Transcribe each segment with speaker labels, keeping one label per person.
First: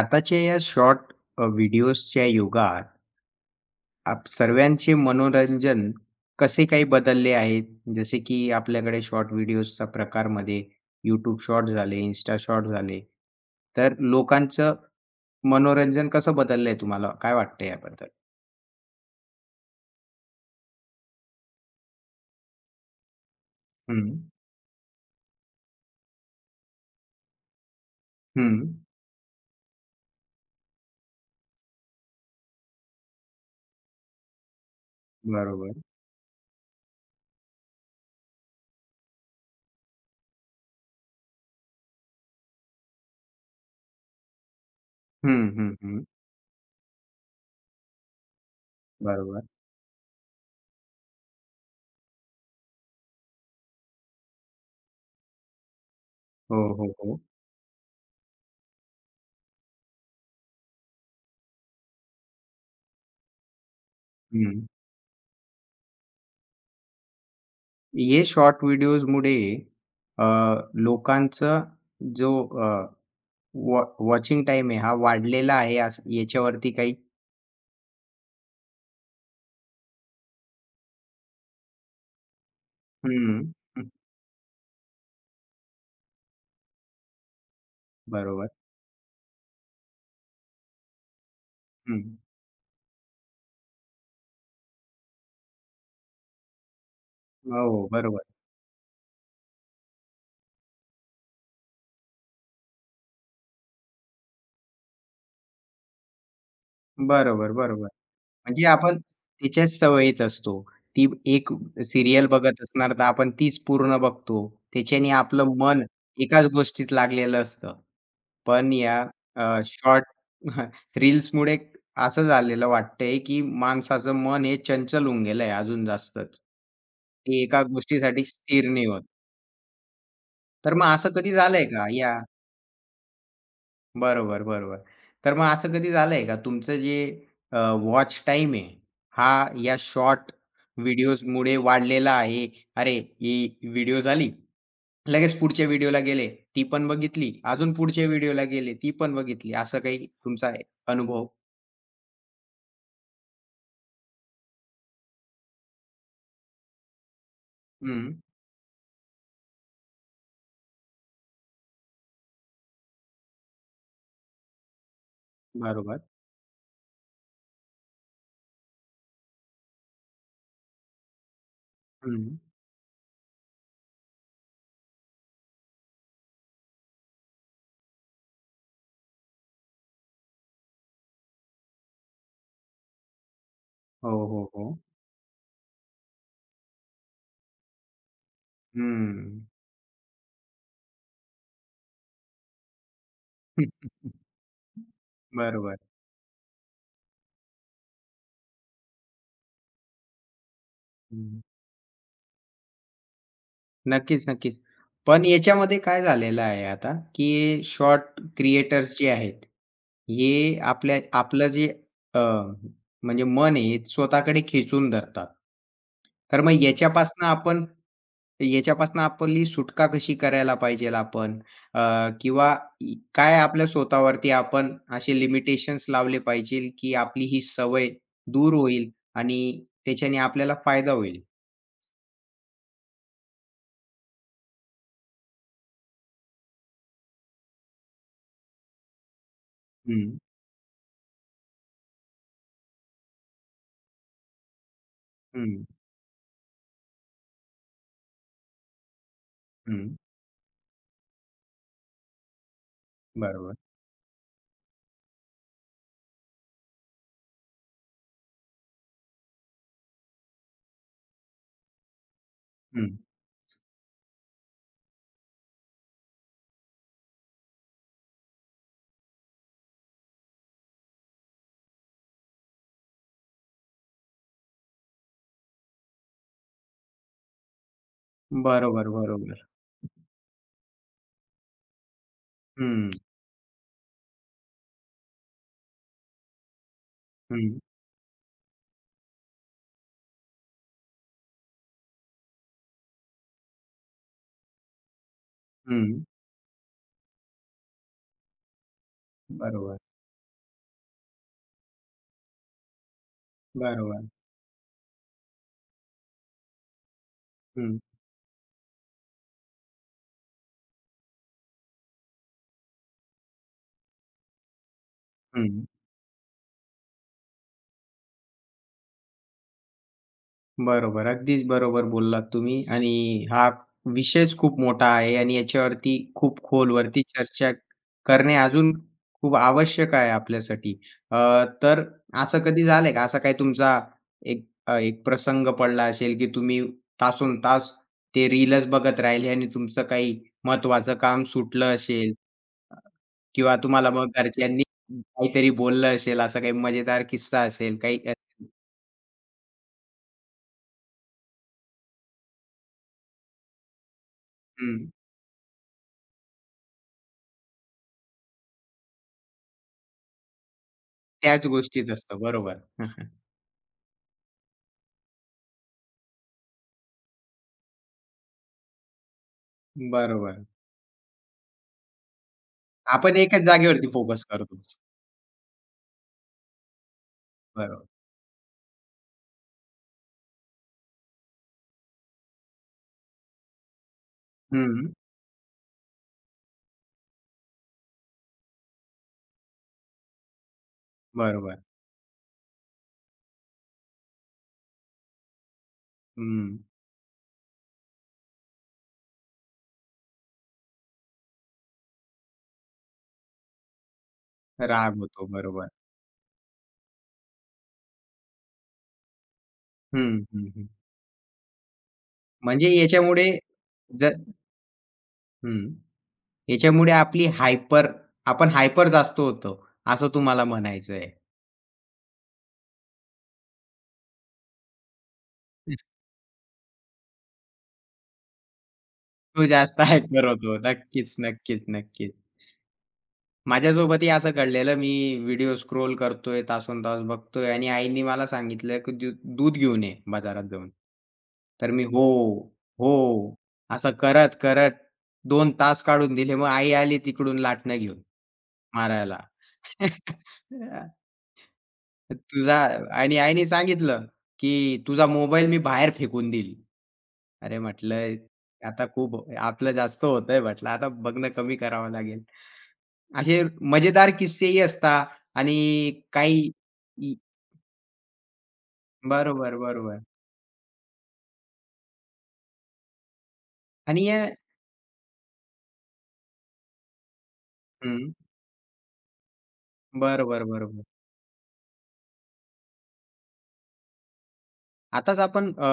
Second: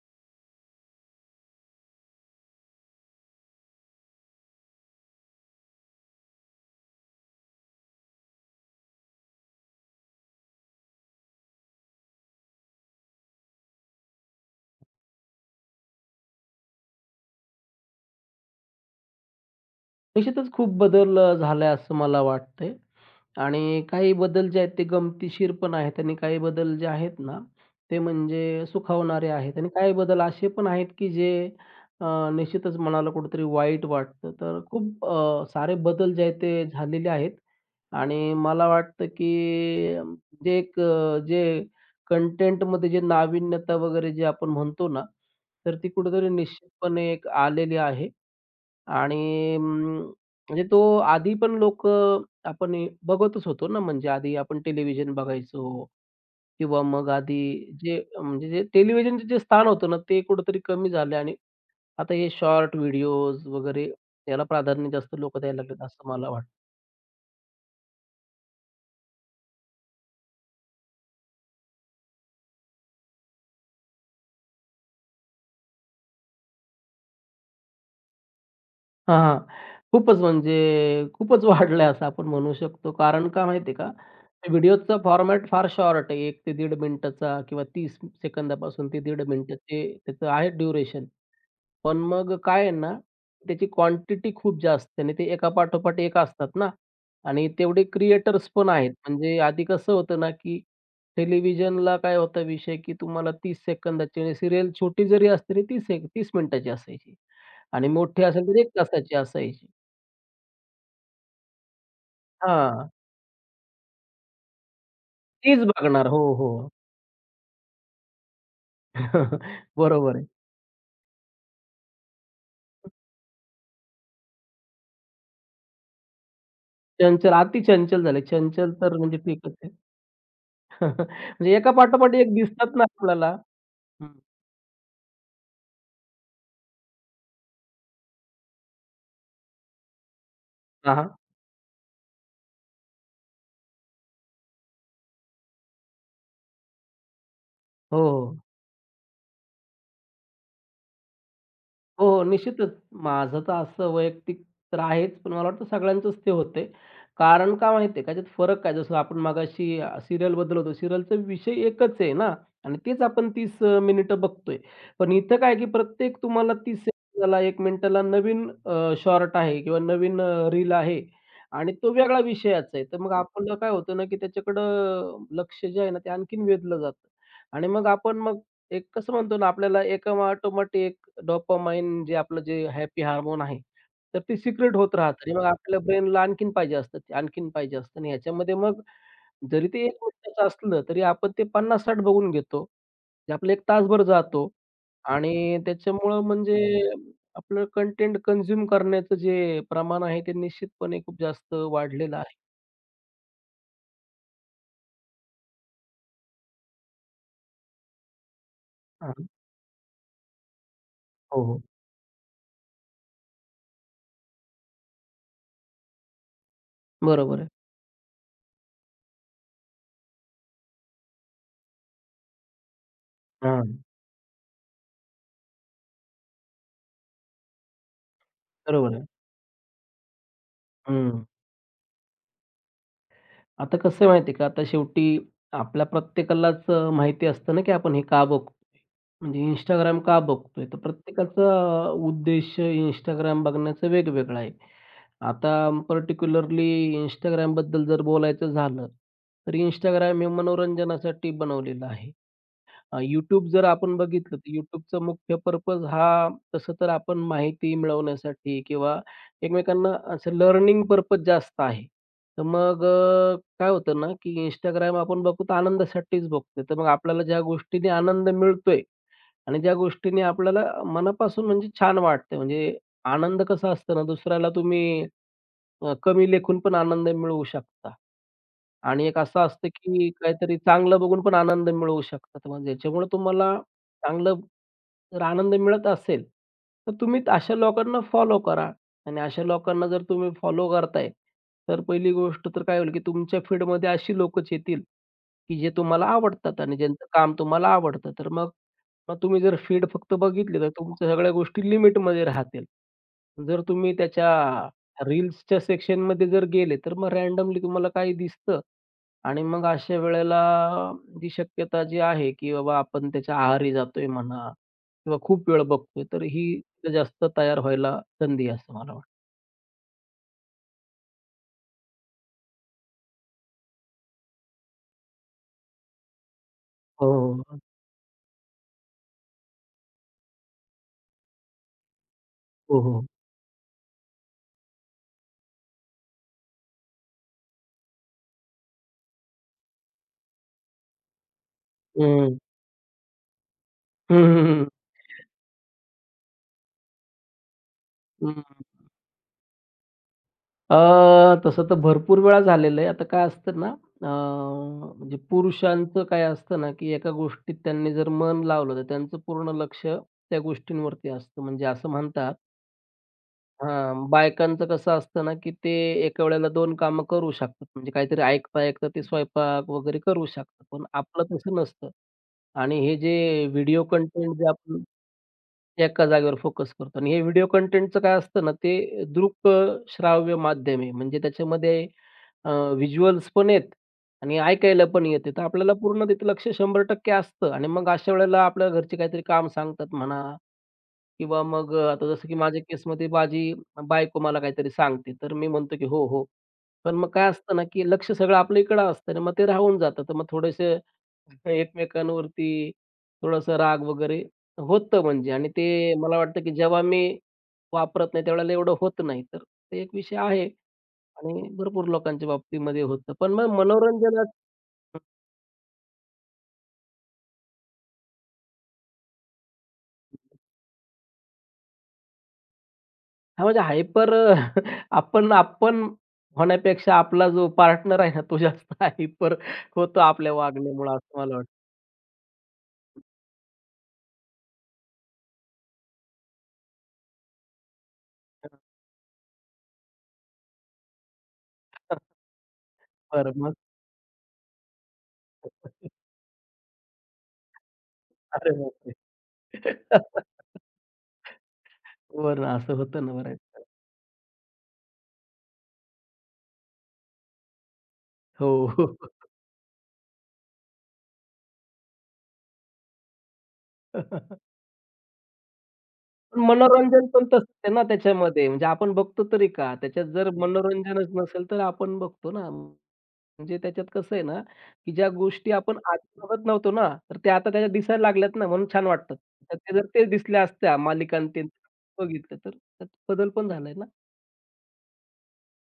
Speaker 1: आताच्या या शॉर्ट व्हिडिओजच्या युगात आप सर्वांचे मनोरंजन कसे काही बदलले आहेत? जसे की आपल्याकडे शॉर्ट व्हिडिओजच्या प्रकारमध्ये YouTube शॉर्ट झाले, Insta शॉर्ट झाले. तर लोकांचं मनोरंजन कसं बदललंय तुम्हाला काय वाटतं याबद्दल?
Speaker 2: निश्चितच खूप बदल झालाय असं मला वाटतंय आणि
Speaker 1: हं,
Speaker 2: काही बदल जे आहेत ते गमतीशीर पण आहेत आणि काही बदल जे आहेत ना, ते
Speaker 1: हं.
Speaker 2: म्हणजे सुखावणारे आहेत आणि काही बदल असे पण आहेत की जे अ, निश्चितच मनाला कुठेतरी वाईट वाटतं. तर खूप सारे
Speaker 1: बरोबर.
Speaker 2: बदल जे आहेत ते झालेले आहेत आणि मला वाटतं की अ, जे एक जे कंटेंटमध्ये जे नाविन्यता वगैरे जे आपण म्हणतो ना,
Speaker 1: हं, हं,
Speaker 2: तर ती
Speaker 1: हं.
Speaker 2: कुठेतरी निश्चितपणे एक आलेली आहे
Speaker 1: बरोबर.
Speaker 2: आणि म्हणजे तो आधी पण लोक आपण हे बघतच होतो ना, म्हणजे आधी आपण टेलिव्हिजन बघायचो
Speaker 1: हो,
Speaker 2: किंवा
Speaker 1: हो,
Speaker 2: मग
Speaker 1: हो.
Speaker 2: आधी जे म्हणजे जे टेलिव्हिजनचं जे स्थान होतं ना, ते कुठेतरी कमी झालं आणि आता हे शॉर्ट व्हिडिओज वगैरे याला
Speaker 1: हं.
Speaker 2: प्राधान्य जास्त लोकं द्यायला लागलेत असं मला वाटतं.
Speaker 1: हे शॉर्ट व्हिडिओजमुळे अ, लोकांचा जो वॉचिंग टाईम आहे हा वाढलेला आहे असं याच्यावरती काही
Speaker 2: हां, खूपच म्हणजे खूपच वाढलंय असं आपण म्हणू शकतो. कारण का
Speaker 1: हं,
Speaker 2: माहिती
Speaker 1: हं.
Speaker 2: का? व्हिडिओचा फॉर्मॅट फार शॉर्ट आहे. 1 ते दीड मिनिटाचा किंवा 30
Speaker 1: बरोबर.
Speaker 2: सेकंदापासून ते दीड मिनिटाचे त्याचं आहे ड्युरेशन. पण
Speaker 1: हं.
Speaker 2: मग काय आहे ना, त्याची क्वांटिटी खूप जास्त आहे आणि ते एकापाठोपाठ एक असतात ना आणि
Speaker 1: हो,
Speaker 2: तेवढे
Speaker 1: हो, बरोबर.
Speaker 2: क्रिएटर्स पण आहेत. म्हणजे आधी कसं होतं ना, की टेलिव्हिजनला काय होता विषय, की तुम्हाला 30 सेकंदाची आणि सीरियल छोटी जरी असली तरी तीस सेक 30 मिनिटाची असायची
Speaker 1: बरोबर,
Speaker 2: आणि
Speaker 1: बरोबर.
Speaker 2: मोठी असेल तर
Speaker 1: म्हणजे
Speaker 2: 1
Speaker 1: आपण
Speaker 2: तासाची असायची.
Speaker 1: तिच्याच सवयीत असतो. ती एक सीरियल बघत
Speaker 2: हां,
Speaker 1: असणार तर आपण तीच पूर्ण बघतो. त्याच्याने आपलं
Speaker 2: तीच
Speaker 1: मन
Speaker 2: बघणार. हो,
Speaker 1: एकाच
Speaker 2: हो.
Speaker 1: गोष्टीत लागलेलं असतं. पण या शॉर्ट
Speaker 2: बरोबर आहे.
Speaker 1: रील्समुळे असं झालेलं वाटतंय, की माणसाचं मन हे चंचल होऊन गेलंय अजून जास्तच.
Speaker 2: चंचल,
Speaker 1: ते
Speaker 2: अति
Speaker 1: एका
Speaker 2: चंचल झाले.
Speaker 1: गोष्टीसाठी स्थिर
Speaker 2: चंचल
Speaker 1: नाही
Speaker 2: तर
Speaker 1: होत.
Speaker 2: म्हणजे ठीकच आहे.
Speaker 1: तर मग असं कधी
Speaker 2: म्हणजे
Speaker 1: झालंय का?
Speaker 2: एकापाठोपाठ एक दिसतात ना आपल्याला. हं.
Speaker 1: बरोबर, बरोबर. तर मग असं कधी झालंय का तुमचं जे अ, वॉच टाईम आहे, हा या शॉर्ट
Speaker 2: हां, हां.
Speaker 1: व्हिडिओजमुळे वाढलेला आहे? अरे, ही व्हिडिओ झाली, लगेच पुढच्या व्हिडिओला गेले, ती पण बघितली, अजून
Speaker 2: हो,
Speaker 1: पुढच्या
Speaker 2: हो.
Speaker 1: व्हिडिओला गेले, ती पण बघितली. असं काही तुमचा आहे अनुभव?
Speaker 2: हो, निश्चितच. माझं तर असं वैयक्तिक तर आहेच, पण मला वाटतं सगळ्यांचंच ते होतंय. कारण का माहिती आहे का?
Speaker 1: हं,
Speaker 2: त्याच्यात फरक काय? जसं आपण मगाशी सीरियलबद्दल होतो. सीरियलचा विषय एकच आहे ना आणि तेच आपण 30 मिनिटं बघतोय. पण इथं काय की
Speaker 1: बरोबर.
Speaker 2: प्रत्येक तुम्हाला 30 सेकंदाला, 1 मिनिटाला नवीन शॉर्ट आहे किंवा नवीन रील आहे आणि तो वेगळा
Speaker 1: हं.
Speaker 2: विषयाचा आहे. तर मग आपलं काय होतं ना की त्याच्याकडं लक्ष जे आहे ना, ते आणखीन वेधलं जातं आणि मग आपण मग एक कसं म्हणतो ना, आपल्याला एका ऑटोमॅटिक डोपामाइन जे आपलं जे हॅपी हार्मोन आहे,
Speaker 1: हो,
Speaker 2: तर ते
Speaker 1: हो, हो.
Speaker 2: सिक्रेट होत राहतं आणि मग आपल्या ब्रेनला आणखीन पाहिजे असतं, ते आणखीन पाहिजे असतं आणि ह्याच्यामध्ये मग
Speaker 1: हं.
Speaker 2: जरी ते एक मिनिटाचं असलं, तरी आपण ते 50-60 बघून घेतो. जे आपलं 1 तासभर जातो आणि
Speaker 1: बरोबर.
Speaker 2: त्याच्यामुळं म्हणजे आपलं कंटेंट कंझ्युम करण्याचं जे प्रमाण आहे, ते निश्चितपणे खूप
Speaker 1: हं.
Speaker 2: जास्त वाढलेलं आहे.
Speaker 1: नक्कीच, नक्कीच. पण याच्यामध्ये काय झालेलं आहे आता, की शॉर्ट क्रिएटर्स जे
Speaker 2: हां.
Speaker 1: आहेत, हे
Speaker 2: हो,
Speaker 1: आपलं
Speaker 2: हो.
Speaker 1: जे अ, म्हणजे मन आहे, हे स्वतःकडे खेचून धरतात. तर मग
Speaker 2: बरोबर आहे.
Speaker 1: याच्यापासनं आपली सुटका कशी करायला पाहिजेल आपण अ, किंवा काय आपल्या
Speaker 2: हां.
Speaker 1: स्वतःवरती आपण असे लिमिटेशन्स लावले पाहिजेल, की आपली ही सवय दूर होईल
Speaker 2: बरोबर आहे.
Speaker 1: आणि त्याच्याने आपल्याला फायदा होईल?
Speaker 2: हं. आता कसं आहे माहिती आहे का, आता शेवटी आपल्या प्रत्येकालाच माहिती असतं ना, की आपण हे का बघतो? म्हणजे Instagram का
Speaker 1: हं,
Speaker 2: बघतोय? तर प्रत्येकाचा उद्देश Instagram बघण्याचा वेगवेगळा आहे. आता
Speaker 1: हं,
Speaker 2: पर्टिक्युलरली Instagramबद्दल जर बोलायचं झालं, तर
Speaker 1: हं.
Speaker 2: Instagram हे मनोरंजनासाठी बनवलेलं आहे. YouTube
Speaker 1: बरोबर.
Speaker 2: जर आपण बघितलं, तर YouTubeचा मुख्य पर्पज हा तसं तर आपण माहिती मिळवण्यासाठी किंवा एकमेकांना असं लर्निंग पर्पज जास्त आहे. तर मग
Speaker 1: हं.
Speaker 2: काय होतं ना, की Instagram आपण बघतो तर आनंदासाठीच बघतोय. तर मग आपल्याला ज्या गोष्टीने आनंद मिळतोय आणि ज्या गोष्टीने आपल्याला मनापासून म्हणजे छान वाटते. म्हणजे आनंद कसा असतो ना, दुसऱ्याला तुम्ही कमी लेखून पण आनंद मिळवू शकता
Speaker 1: बरोबर,
Speaker 2: आणि एक असं
Speaker 1: बरोबर.
Speaker 2: असतं, की काहीतरी चांगलं बघून पण आनंद मिळवू शकता. तर मग
Speaker 1: हं,
Speaker 2: ज्याच्यामुळे तुम्हाला चांगलं जर आनंद मिळत असेल, तर तुम्ही अशा
Speaker 1: हं,
Speaker 2: लोकांना फॉलो करा आणि अशा लोकांना जर तुम्ही फॉलो करताय, तर पहिली गोष्ट तर काय होईल, की तुमच्या फीडमध्ये अशी लोकच येतील की जे
Speaker 1: हं.
Speaker 2: तुम्हाला आवडतात आणि ज्यांचं काम तुम्हाला आवडतं. तर मग मग तुम्ही जर
Speaker 1: बरोबर,
Speaker 2: फीड फक्त बघितली, तर तुमच्या सगळ्या गोष्टी लिमिटमध्ये राहतील. जर तुम्ही
Speaker 1: बरोबर.
Speaker 2: त्याच्या रील्सच्या सेक्शनमध्ये जर गेले, तर मग रँडमली
Speaker 1: हं,
Speaker 2: तुम्हाला काही दिसतं आणि मग अशा वेळेला जी शक्यता जी आहे, की बाबा आपण त्याच्या आहारी जातोय म्हणा किंवा खूप
Speaker 1: हं.
Speaker 2: वेळ बघतोय, तर ही तिथं जास्त तयार व्हायला संधी आहे असं मला वाटतं.
Speaker 1: बरोबर. अगदीच बरोबर बोललात तुम्ही आणि हा विषयच खूप मोठा आहे आणि याच्यावरती खूप खोलवरती
Speaker 2: हो,
Speaker 1: चर्चा करणे अजून खूप आवश्यक आहे आपल्यासाठी. तर असं कधी
Speaker 2: हो,
Speaker 1: झालंय का?
Speaker 2: हो.
Speaker 1: असा काही तुमचा एक प्रसंग पडला असेल, की तुम्ही तासोन तास ते रीलच बघत राहिले आणि तुमचं काही महत्त्वाचं काम सुटलं असेल?
Speaker 2: हं.
Speaker 1: किंवा तुम्हाला मग
Speaker 2: हं, हं,
Speaker 1: घरच्यांनी
Speaker 2: हं.
Speaker 1: काहीतरी बोललं असेल, असा काही मजेदार किस्सा असेल, काही असेल
Speaker 2: हं. अ, तसं तर भरपूर वेळा झालेलं आहे. आता काय असतं ना, अ,
Speaker 1: हं,
Speaker 2: म्हणजे पुरुषांचं काय असतं ना, की एका गोष्टीत त्यांनी जर मन लावलं, तर त्यांचं पूर्ण लक्ष त्या गोष्टींवरती असतं.
Speaker 1: त्याच
Speaker 2: म्हणजे असं
Speaker 1: गोष्टीत असतं.
Speaker 2: म्हणतात
Speaker 1: बरोबर.
Speaker 2: हां, बायकांचं कसं असतं ना, की ते एका वेळेला 2 कामं करू शकतात. म्हणजे काहीतरी ऐकता-ऐकता ते स्वयंपाक वगैरे करू
Speaker 1: बरोबर.
Speaker 2: शकतात. पण आपलं तसं नसतं आणि हे
Speaker 1: आपण एकाच
Speaker 2: जे व्हिडिओ
Speaker 1: जागेवरती फोकस
Speaker 2: कंटेंट जे
Speaker 1: करतो.
Speaker 2: आपण एका जागेवर फोकस करतो आणि हे व्हिडिओ
Speaker 1: बरोबर.
Speaker 2: कंटेंटचं काय असतं ना, ते दृक श्राव्य माध्यम आहे. म्हणजे त्याच्यामध्ये अ, व्हिज्युअल्स पण आहेत आणि ऐकायला
Speaker 1: हं,
Speaker 2: पण येते. तर आपल्याला पूर्ण तिथे लक्ष 100% असतं आणि मग अशा वेळेला आपल्याला घरचे काहीतरी काम सांगतात म्हणा किंवा
Speaker 1: बरोबर.
Speaker 2: मग आता जसं की माझ्या केसमध्ये माझी बायको मला काहीतरी सांगते, तर मी म्हणतो की "हो, हो."
Speaker 1: हं.
Speaker 2: पण मग काय असतं ना, की लक्ष सगळं आपल्या इकडं असतं आणि मग ते राहून जातं. तर मग थोडेसे एकमेकांवरती थोडासा राग वगैरे
Speaker 1: राग
Speaker 2: होतं
Speaker 1: होतो.
Speaker 2: म्हणजे आणि
Speaker 1: बरोबर.
Speaker 2: ते मला वाटतं की जेव्हा मी वापरत नाही त्यावेळेला एवढं होत नाही. तर ते एक विषय
Speaker 1: हं,
Speaker 2: आहे
Speaker 1: हं, हं.
Speaker 2: आणि भरपूर लोकांच्या
Speaker 1: म्हणजे
Speaker 2: बाबतीमध्ये होतं.
Speaker 1: याच्यामुळे
Speaker 2: पण मग
Speaker 1: जर
Speaker 2: मनोरंजन
Speaker 1: हं, याच्यामुळे आपली आपण हायपर जास्त होतो, असं तुम्हाला म्हणायचंय. तो
Speaker 2: हां, म्हणजे हायपर आपण आपण होण्यापेक्षा आपला जो पार्टनर आहे ना, तो जास्त हायपर
Speaker 1: जास्त
Speaker 2: होतो
Speaker 1: हायपर
Speaker 2: आपल्या
Speaker 1: होतो.
Speaker 2: वागण्यामुळे
Speaker 1: नक्कीच,
Speaker 2: असं मला वाटतं.
Speaker 1: नक्कीच, नक्कीच. माझ्यासोबतही असं घडलेलं. मी व्हिडिओ स्क्रोल करतोय, तासंतास बघतोय आणि आईनी मला सांगितलं, की दूध घेऊन ये बाजारात जाऊन." तर मी "हो,
Speaker 2: बरं
Speaker 1: हो."
Speaker 2: मग?
Speaker 1: असं करत, करत दोन तास काढून दिले. मग आई आली तिकडून लाटणं घेऊन
Speaker 2: अरे बापरे!
Speaker 1: मारायला.
Speaker 2: हो ना,
Speaker 1: तुझा
Speaker 2: असं होतं ना
Speaker 1: आणि आईने
Speaker 2: बऱ्याच
Speaker 1: सांगितलं, की "तुझा मोबाईल मी बाहेर फेकून देईल." अरे म्हटलं,
Speaker 2: हो,
Speaker 1: "आता
Speaker 2: हो.
Speaker 1: खूप आपलं जास्त होतंय." म्हटलं, "आता बघणं कमी करावं लागेल." असे मजेदार किस्सेही असतात आणि
Speaker 2: पण
Speaker 1: काही
Speaker 2: मनोरंजन
Speaker 1: ई
Speaker 2: पण तसंच आहे ना त्याच्यामध्ये. म्हणजे आपण बघतो तरी
Speaker 1: बरोबर,
Speaker 2: का?
Speaker 1: बरोबर
Speaker 2: त्याच्यात जर मनोरंजनच नसेल, तर आपण बघतो ना, म्हणजे त्याच्यात
Speaker 1: आणि
Speaker 2: कसं आहे ना, की ज्या गोष्टी आपण आधी बघत नव्हतो ना, तर त्या आता त्याच्यात दिसायला
Speaker 1: हं.
Speaker 2: लागल्यात ना, म्हणून छान वाटतात. तर ते जर ते दिसल्या
Speaker 1: बरोबर,
Speaker 2: असत्या
Speaker 1: बरोबर.
Speaker 2: मालिका ते बघितलं, तर त्यात बदल पण झालाय ना.
Speaker 1: आताच आपण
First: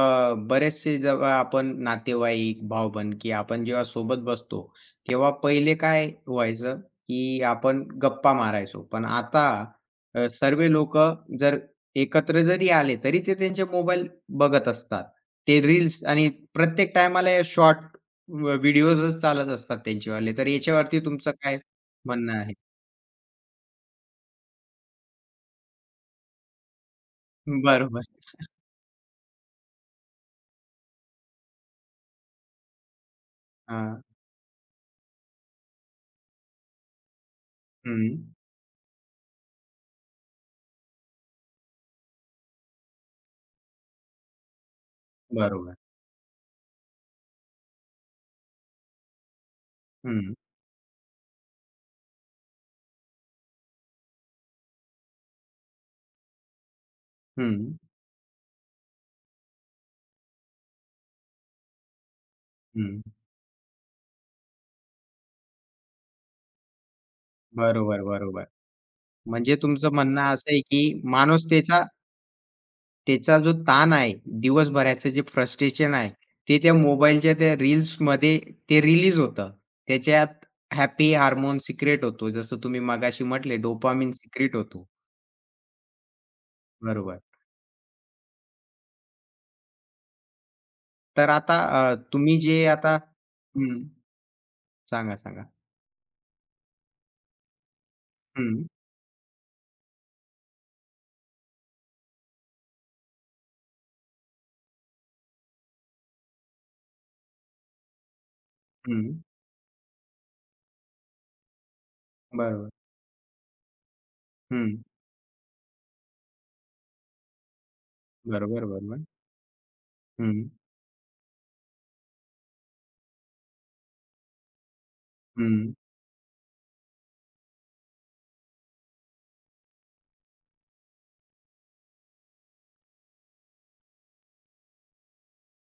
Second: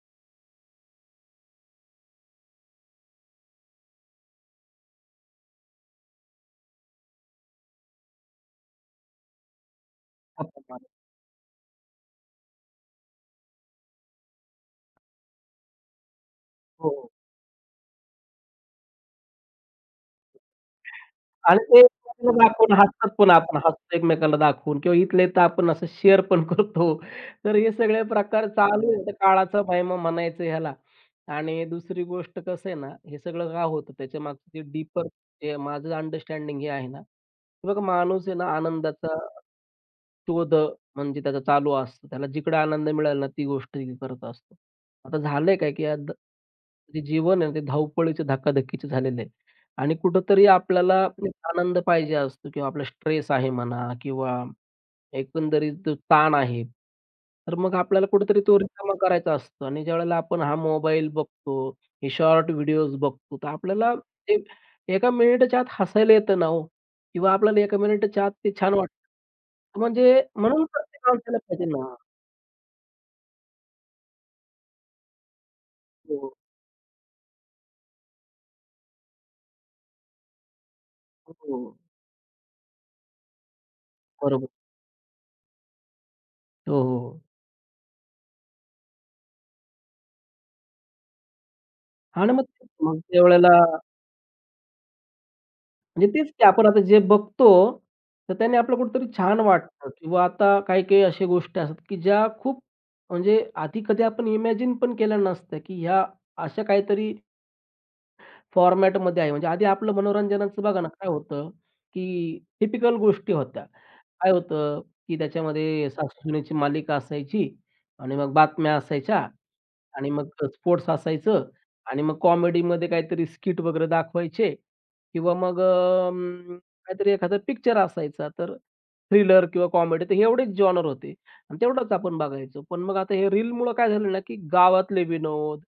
Speaker 1: बरेचसे जेव्हा आपण नातेवाईक, भावबंधकी आपण जेव्हा सोबत बसतो, तेव्हा पहिले काय व्हायचं, की आपण गप्पा मारायचो. पण आता सर्व लोकं जर एकत्र जरी आले, तरी ते त्यांचे मोबाईल बघत असतात. ते रील्स आणि प्रत्येक
Speaker 2: हो.
Speaker 1: टायमाला हे शॉर्ट व्हिडिओजच चालत असतात त्यांचेवाले. तर याच्यावरती तुमचं काय
Speaker 2: आणि ते
Speaker 1: म्हणणं
Speaker 2: एकमेकांना
Speaker 1: आहे?
Speaker 2: दाखवून हसतात पण आपण, हसतो एकमेकाला दाखवून किंवा इथल्या इथं आपण असं शेअर पण करतो. तर हे सगळे
Speaker 1: बरोबर.
Speaker 2: प्रकार चालू आहेत. काळाचा महिमा म्हणायचं ह्याला. आणि दुसरी गोष्ट कसं आहे ना, हे सगळं का होतं
Speaker 1: हां.
Speaker 2: त्याच्यामागचं जे डीपर जे माझं अंडरस्टँडिंग हे आहे ना, की बघा
Speaker 1: हं.
Speaker 2: माणूस आहे ना आनंदाचा शोध म्हणजे त्याचा चालू असतो. त्याला जिकडे आनंद मिळाला ना ती गोष्ट ती करत असतो. आता झालंय काय,
Speaker 1: बरोबर.
Speaker 2: की आज जे जीवन आहे ना, ते धावपळीचे, धकाधकीचे झालेलं आहे आणि
Speaker 1: हं.
Speaker 2: कुठेतरी आपल्याला एक आनंद पाहिजे असतो किंवा आपला स्ट्रेस आहे म्हणा किंवा एकंदरीत जो ताण आहे, तर मग
Speaker 1: हं.
Speaker 2: आपल्याला कुठेतरी तो रिकामा करायचा असतो आणि ज्यावेळेला आपण हा मोबाईल बघतो, हे शॉर्ट व्हिडिओज
Speaker 1: हं.
Speaker 2: बघतो, तर आपल्याला ते एका मिनिटाच्या आत हसायला येतं ना हो किंवा आपल्याला एका
Speaker 1: बरोबर,
Speaker 2: मिनिटाच्या आत
Speaker 1: बरोबर.
Speaker 2: ते छान
Speaker 1: म्हणजे
Speaker 2: वाटतं.
Speaker 1: तुमचं
Speaker 2: म्हणजे
Speaker 1: म्हणणं असं आहे,
Speaker 2: म्हणून
Speaker 1: की
Speaker 2: प्रत्येक माणसाला पाहिजे
Speaker 1: माणुसकीचा त्याचा
Speaker 2: ना.
Speaker 1: त्याचा जो ताण आहे, दिवसभराचं जे फ्रस्ट्रेशन आहे,
Speaker 2: हो,
Speaker 1: ते त्या मोबाईलच्या त्या रील्समध्ये ते रिलीज होतं. त्याच्यात हॅपी
Speaker 2: हो,
Speaker 1: हार्मोन सिक्रेट होतो. जसं तुम्ही मगाशी म्हटले डोपामाइन
Speaker 2: बरोबर.
Speaker 1: सिक्रेट होतो.
Speaker 2: हो, हो,
Speaker 1: बरोबर.
Speaker 2: हो.
Speaker 1: तर आता
Speaker 2: ना
Speaker 1: तुम्ही
Speaker 2: मग
Speaker 1: जे
Speaker 2: तेच.
Speaker 1: आता
Speaker 2: मग त्यावेळेला
Speaker 1: हं. सांगा, सांगा.
Speaker 2: म्हणजे तेच की आपण आता जे बघतो, तर त्याने
Speaker 1: हं,
Speaker 2: आपलं कुठेतरी छान वाटतं किंवा आता काही-काही अशा गोष्टी असतात, की ज्या खूप म्हणजे आधी कधी आपण इमॅजिन पण केल्या नसत्या, की ह्या अशा काहीतरी
Speaker 1: हं.
Speaker 2: फॉर्मॅटमध्ये आहे. म्हणजे आधी आपलं मनोरंजनाचं बघा ना, काय होतं, की
Speaker 1: बरोबर.
Speaker 2: टिपिकल गोष्टी होत्या. काय
Speaker 1: हं.
Speaker 2: होतं, की त्याच्यामध्ये सासू मालिका असायची आणि मग
Speaker 1: बरोबर,
Speaker 2: बातम्या
Speaker 1: बरोबर.
Speaker 2: असायच्या. आणि मग
Speaker 1: हं,
Speaker 2: स्पोर्ट्स असायचं आणि मग कॉमेडीमध्ये काहीतरी स्किट वगैरे दाखवायचे किंवा मग
Speaker 1: हं,
Speaker 2: काहीतरी एखादा पिक्चर असायचा. तर थ्रिलर किंवा कॉमेडी तर एवढेच जॉनर होते आणि तेवढंच आपण बघायचो. पण मग आता हे रीलमुळं काय झालं ना, की गावातले विनोद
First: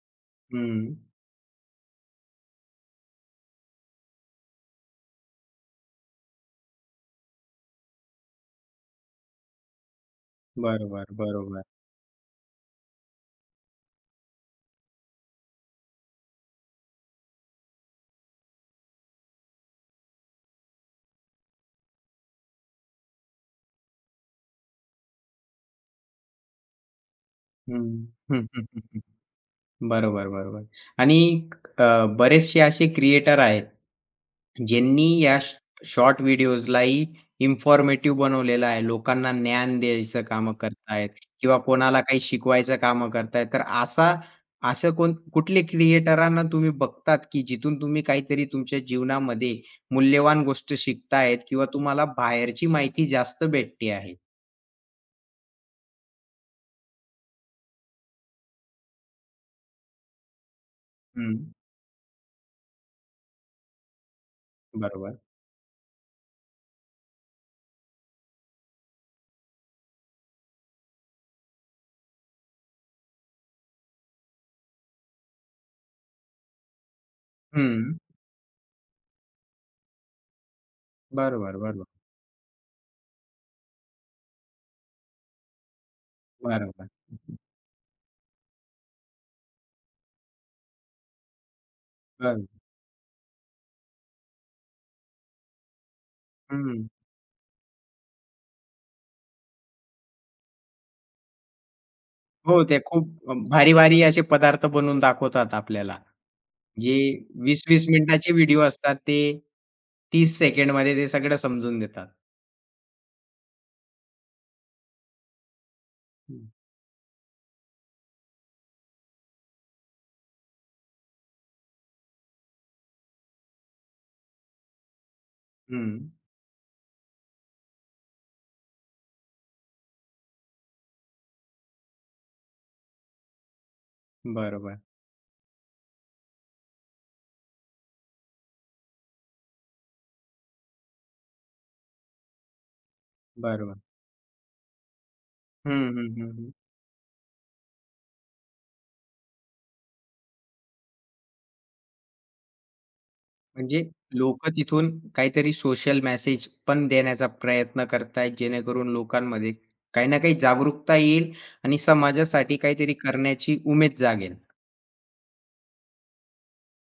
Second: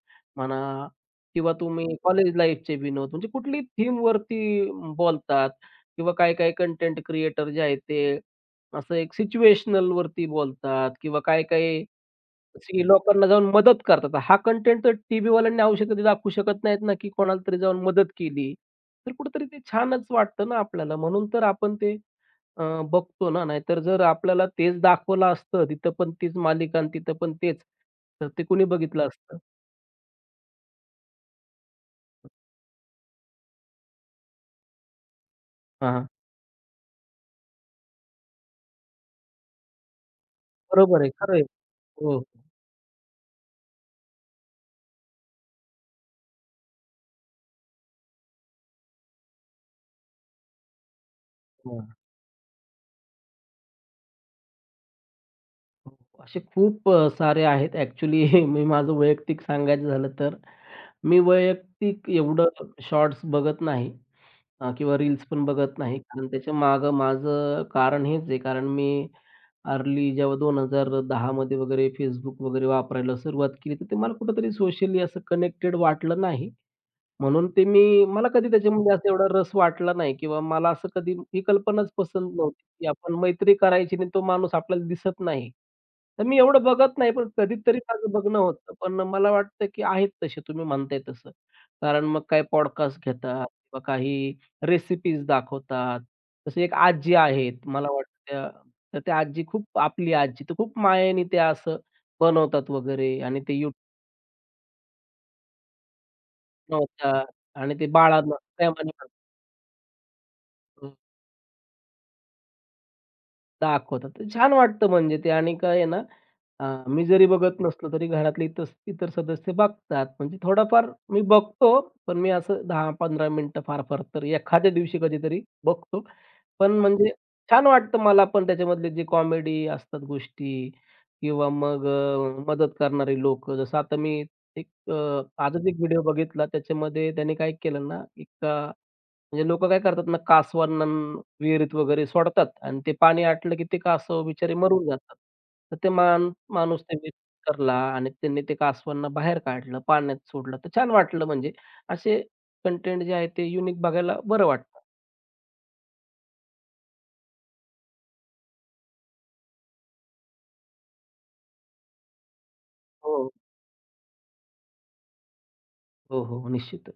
Speaker 1: हं.
Speaker 2: म्हणा किंवा तुम्ही कॉलेज लाईफचे विनोद म्हणजे कुठली थीमवरती बोलतात किंवा काही काही कंटेंट क्रिएटर जे आहेत ते असं एक सिच्युएशनलवरती बोलतात
Speaker 1: बरोबर,
Speaker 2: किंवा काही
Speaker 1: बरोबर.
Speaker 2: काही की लोकांना जाऊन मदत करतात. हा कंटेंट तर टीव्हीवाल्यांनी आवश्यकता दाखवू शकत नाहीत ना, की कोणाला तरी जाऊन मदत केली. तर कुठेतरी ते छानच वाटतं ना आपल्याला. म्हणून तर आपण ते अ, बघतो ना. नाहीतर जर आपल्याला तेच दाखवलं असतं, तिथं पण तीच मालिका आणि तिथं पण तेच,
Speaker 1: हं.
Speaker 2: तर ते कुणी बघितलं असतं?
Speaker 1: बरोबर, बरोबर. आणि बरेचसे असे क्रिएटर आहेत, ज्यांनी या
Speaker 2: हां, हां.
Speaker 1: शॉर्ट व्हिडिओजलाही इन्फॉर्मेटिव्ह बनवलेलं आहे. लोकांना ज्ञान द्यायचं कामं
Speaker 2: बरोबर आहे.
Speaker 1: करतायत
Speaker 2: खरं आहे.
Speaker 1: किंवा कोणाला
Speaker 2: हो,
Speaker 1: काही
Speaker 2: हो.
Speaker 1: शिकवायचं कामं करतायत. तर असं कुठले क्रिएटरांना तुम्ही बघतात, की जिथून तुम्ही काहीतरी तुमच्या जीवनामध्ये मूल्यवान गोष्ट शिकतायत किंवा तुम्हाला बाहेरची माहिती जास्त भेटते आहे?
Speaker 2: हो. असे खूप सारे आहेत ॲक्चुअली मी माझं वैयक्तिक सांगायचं झालं तर, मी
Speaker 1: हं,
Speaker 2: वैयक्तिक एवढं शॉर्ट्स बघत नाही. हां, किंवा
Speaker 1: बरोबर.
Speaker 2: रील्स पण बघत नाही. कारण त्याच्या मागं माझं कारण हेच आहे. कारण मी अर्ली जेव्हा 2010 मध्ये वगैरे Facebook वगैरे वापरायला सुरुवात केली, तर ते मला कुठेतरी सोशली असं कनेक्टेड वाटलं नाही. म्हणून ते
Speaker 1: हं,
Speaker 2: मी मला कधी त्याच्यामध्ये असा एवढा रस वाटला नाही किंवा मला असं कधी ही
Speaker 1: बरोबर, बरोबर,
Speaker 2: कल्पनाच पसंत नव्हती, की आपण मैत्री करायची आणि तो माणूस आपल्याला दिसत नाही. तर मी एवढं
Speaker 1: बरोबर.
Speaker 2: बघत नाही, पण कधीतरी माझं बघणं होतं. पण मला वाटतं, की आहेत तसे तुम्ही म्हणताय तसं. कारण मग काही
Speaker 1: बरोबर.
Speaker 2: पॉडकास्ट घेतात किंवा काही रेसिपीज दाखवतात. तसे एक
Speaker 1: हं.
Speaker 2: आजी आहेत मला वाटतं त्या तर त्या आजी खूप आपली आजी तर खूप मायेने त्या असं
Speaker 1: हो,
Speaker 2: बनवतात
Speaker 1: ते
Speaker 2: वगैरे
Speaker 1: खूप
Speaker 2: आणि ते YouTube
Speaker 1: भारी-भारी असे पदार्थ बनवून दाखवतात आपल्याला. जे
Speaker 2: आणि ते
Speaker 1: 20-20 मिनिटाचे
Speaker 2: बाळांना
Speaker 1: व्हिडिओ
Speaker 2: प्रेमाने
Speaker 1: असतात ते 30 सेकंडमध्ये ते सगळं समजून देतात.
Speaker 2: दाखवतात. तर छान वाटतं म्हणजे ते आणि काय आहे ना,
Speaker 1: हं,
Speaker 2: अ, मी जरी बघत नसलो तरी घरातले तस इतर सदस्य बघतात. म्हणजे थोडाफार मी बघतो, पण मी असं 10-15 मिनिटं फार-फार तर एखाद्या दिवशी कधीतरी
Speaker 1: हं.
Speaker 2: बघतो. पण म्हणजे छान वाटतं मला पण त्याच्यामधले जे कॉमेडी असतात गोष्टी किंवा मग मदत करणारे लोकं. जसं आता मी एक
Speaker 1: बरोबर,
Speaker 2: आजच एक व्हिडिओ बघितला त्याच्यामध्ये त्याने काय केलं ना, एक म्हणजे लोकं काय करतात ना, कासवांना विहिरीत वगैरे सोडतात आणि ते पाणी आटलं, की ते
Speaker 1: बरोबर.
Speaker 2: कासव बिचारे मरून जातात.
Speaker 1: हं,
Speaker 2: तर ते
Speaker 1: हं, हं, हं.
Speaker 2: माणूस त्यांनी करला आणि त्यांनी ते कासवांना बाहेर काढलं, पाण्यात सोडलं. तर छान वाटलं म्हणजे असे कंटेंट जे आहे ते युनिक
Speaker 1: म्हणजे
Speaker 2: बघायला बरं
Speaker 1: लोकं
Speaker 2: वाटतं.
Speaker 1: तिथून काहीतरी सोशल मेसेज पण देण्याचा प्रयत्न करतायत, जेणेकरून लोकांमध्ये काही ना काही जागरूकता येईल आणि समाजासाठी काहीतरी
Speaker 2: हो.
Speaker 1: करण्याची उमेद जागेल.
Speaker 2: हो, हो. निश्चितच.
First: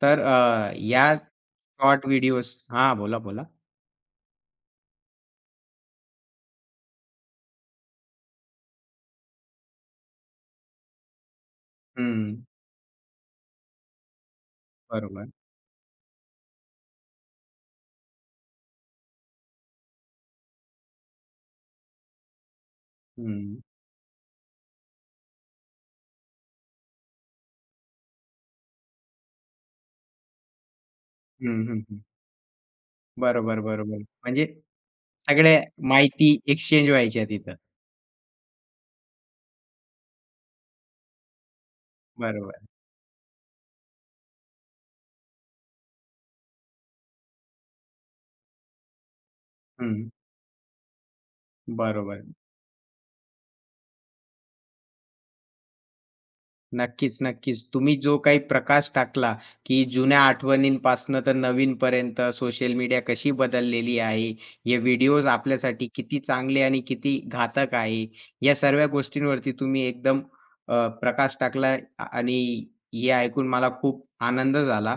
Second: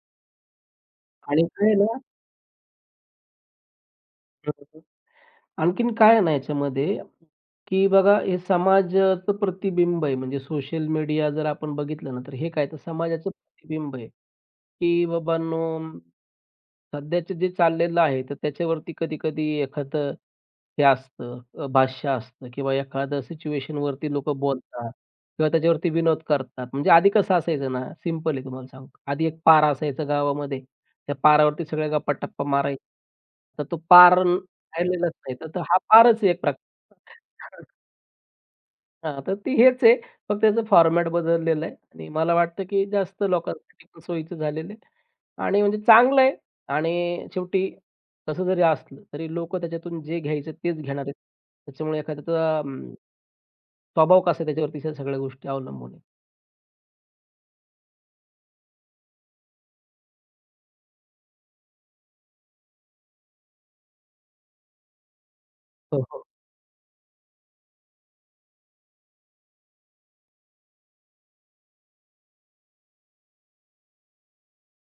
Speaker 1: तर या
Speaker 2: आणि काय आहे ना
Speaker 1: शॉर्ट व्हिडिओज हां, बोला, बोला.
Speaker 2: हं, आणखीन काय आहे ना याच्यामध्ये, की बघा हे समाजाचं प्रतिबिंब आहे. म्हणजे सोशल मीडिया जर आपण बघितलं ना, तर
Speaker 1: हं,
Speaker 2: हे काय तर समाजाचं प्रतिबिंब आहे. की
Speaker 1: बरोबर.
Speaker 2: बाबांनो, सध्याचं जे चाललेलं आहे, तर त्याच्यावरती कधी-कधी एखादं हे असतं भाष्य असतं किंवा एखादं
Speaker 1: हं.
Speaker 2: सिच्युएशन वरती लोकं बोलतात किंवा त्याच्यावरती विनोद करतात. म्हणजे आधी कसं असायचं ना, सिंपल आहे तुम्हाला सांगतो. आधी एक पारा असायचा गावामध्ये. त्या पारावरती
Speaker 1: हं, हं,
Speaker 2: सगळ्या
Speaker 1: हं.
Speaker 2: गप्पा-टप्पा मारायच्या.
Speaker 1: बरोबर,
Speaker 2: तर तो
Speaker 1: बरोबर.
Speaker 2: पार
Speaker 1: म्हणजे
Speaker 2: राहिलेलाच नाही. तर तो
Speaker 1: सगळ्या
Speaker 2: हा पारच आहे
Speaker 1: माहिती
Speaker 2: एक
Speaker 1: एक्सचेंज व्हायच्या तिथं.
Speaker 2: प्रकारचा. हां, तर ती हेच आहे. फक्त त्याचं फॉर्मॅट बदललेलं आहे आणि मला
Speaker 1: बरोबर.
Speaker 2: वाटतं, की जास्त लोकांसाठी पण सोयीचं झालेलं आहे आणि म्हणजे चांगलं आहे आणि शेवटी तसं जरी असलं, तरी लोकं त्याच्यातून
Speaker 1: हं,
Speaker 2: जे घ्यायचं तेच घेणार आहेत. त्याच्यामुळे
Speaker 1: बरोबर.
Speaker 2: एखाद्याचा स्वभाव कसा आहे त्याच्यावरती ह्या सगळ्या गोष्टी अवलंबून आहेत.
Speaker 1: नक्कीच, नक्कीच. तुम्ही जो काही प्रकाश टाकला, की जुन्या आठवणींपासनं तर नवीनपर्यंत सोशल मीडिया कशी बदललेली आहे. हे व्हिडिओज आपल्यासाठी
Speaker 2: हो,
Speaker 1: किती
Speaker 2: हो,
Speaker 1: चांगले आणि किती घातक आहे. या सर्व गोष्टींवरती तुम्ही एकदम प्रकाश टाकला आणि हे ऐकून मला खूप आनंद झाला.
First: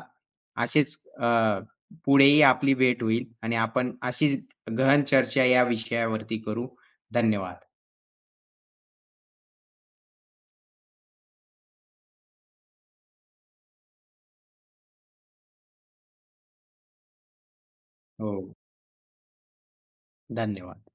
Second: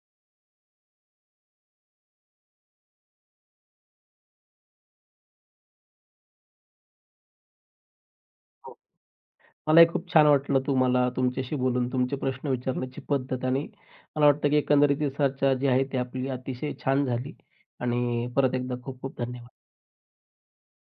Speaker 1: असेच पुढेही आपली भेट होईल आणि आपण अशीच गहन चर्चा या विषयावरती करू. धन्यवाद.
Speaker 2: हो. मलाही खूप छान वाटलं तुम्हाला तुमच्याशी बोलून, तुमचे प्रश्न विचारण्याची पद्धत आणि मला वाटतं, की एकंदरीत ही चर्चा जी आहे ती आपली अतिशय छान झाली आणि
Speaker 1: हो,
Speaker 2: परत एकदा खूप खूप धन्यवाद.
Speaker 1: धन्यवाद.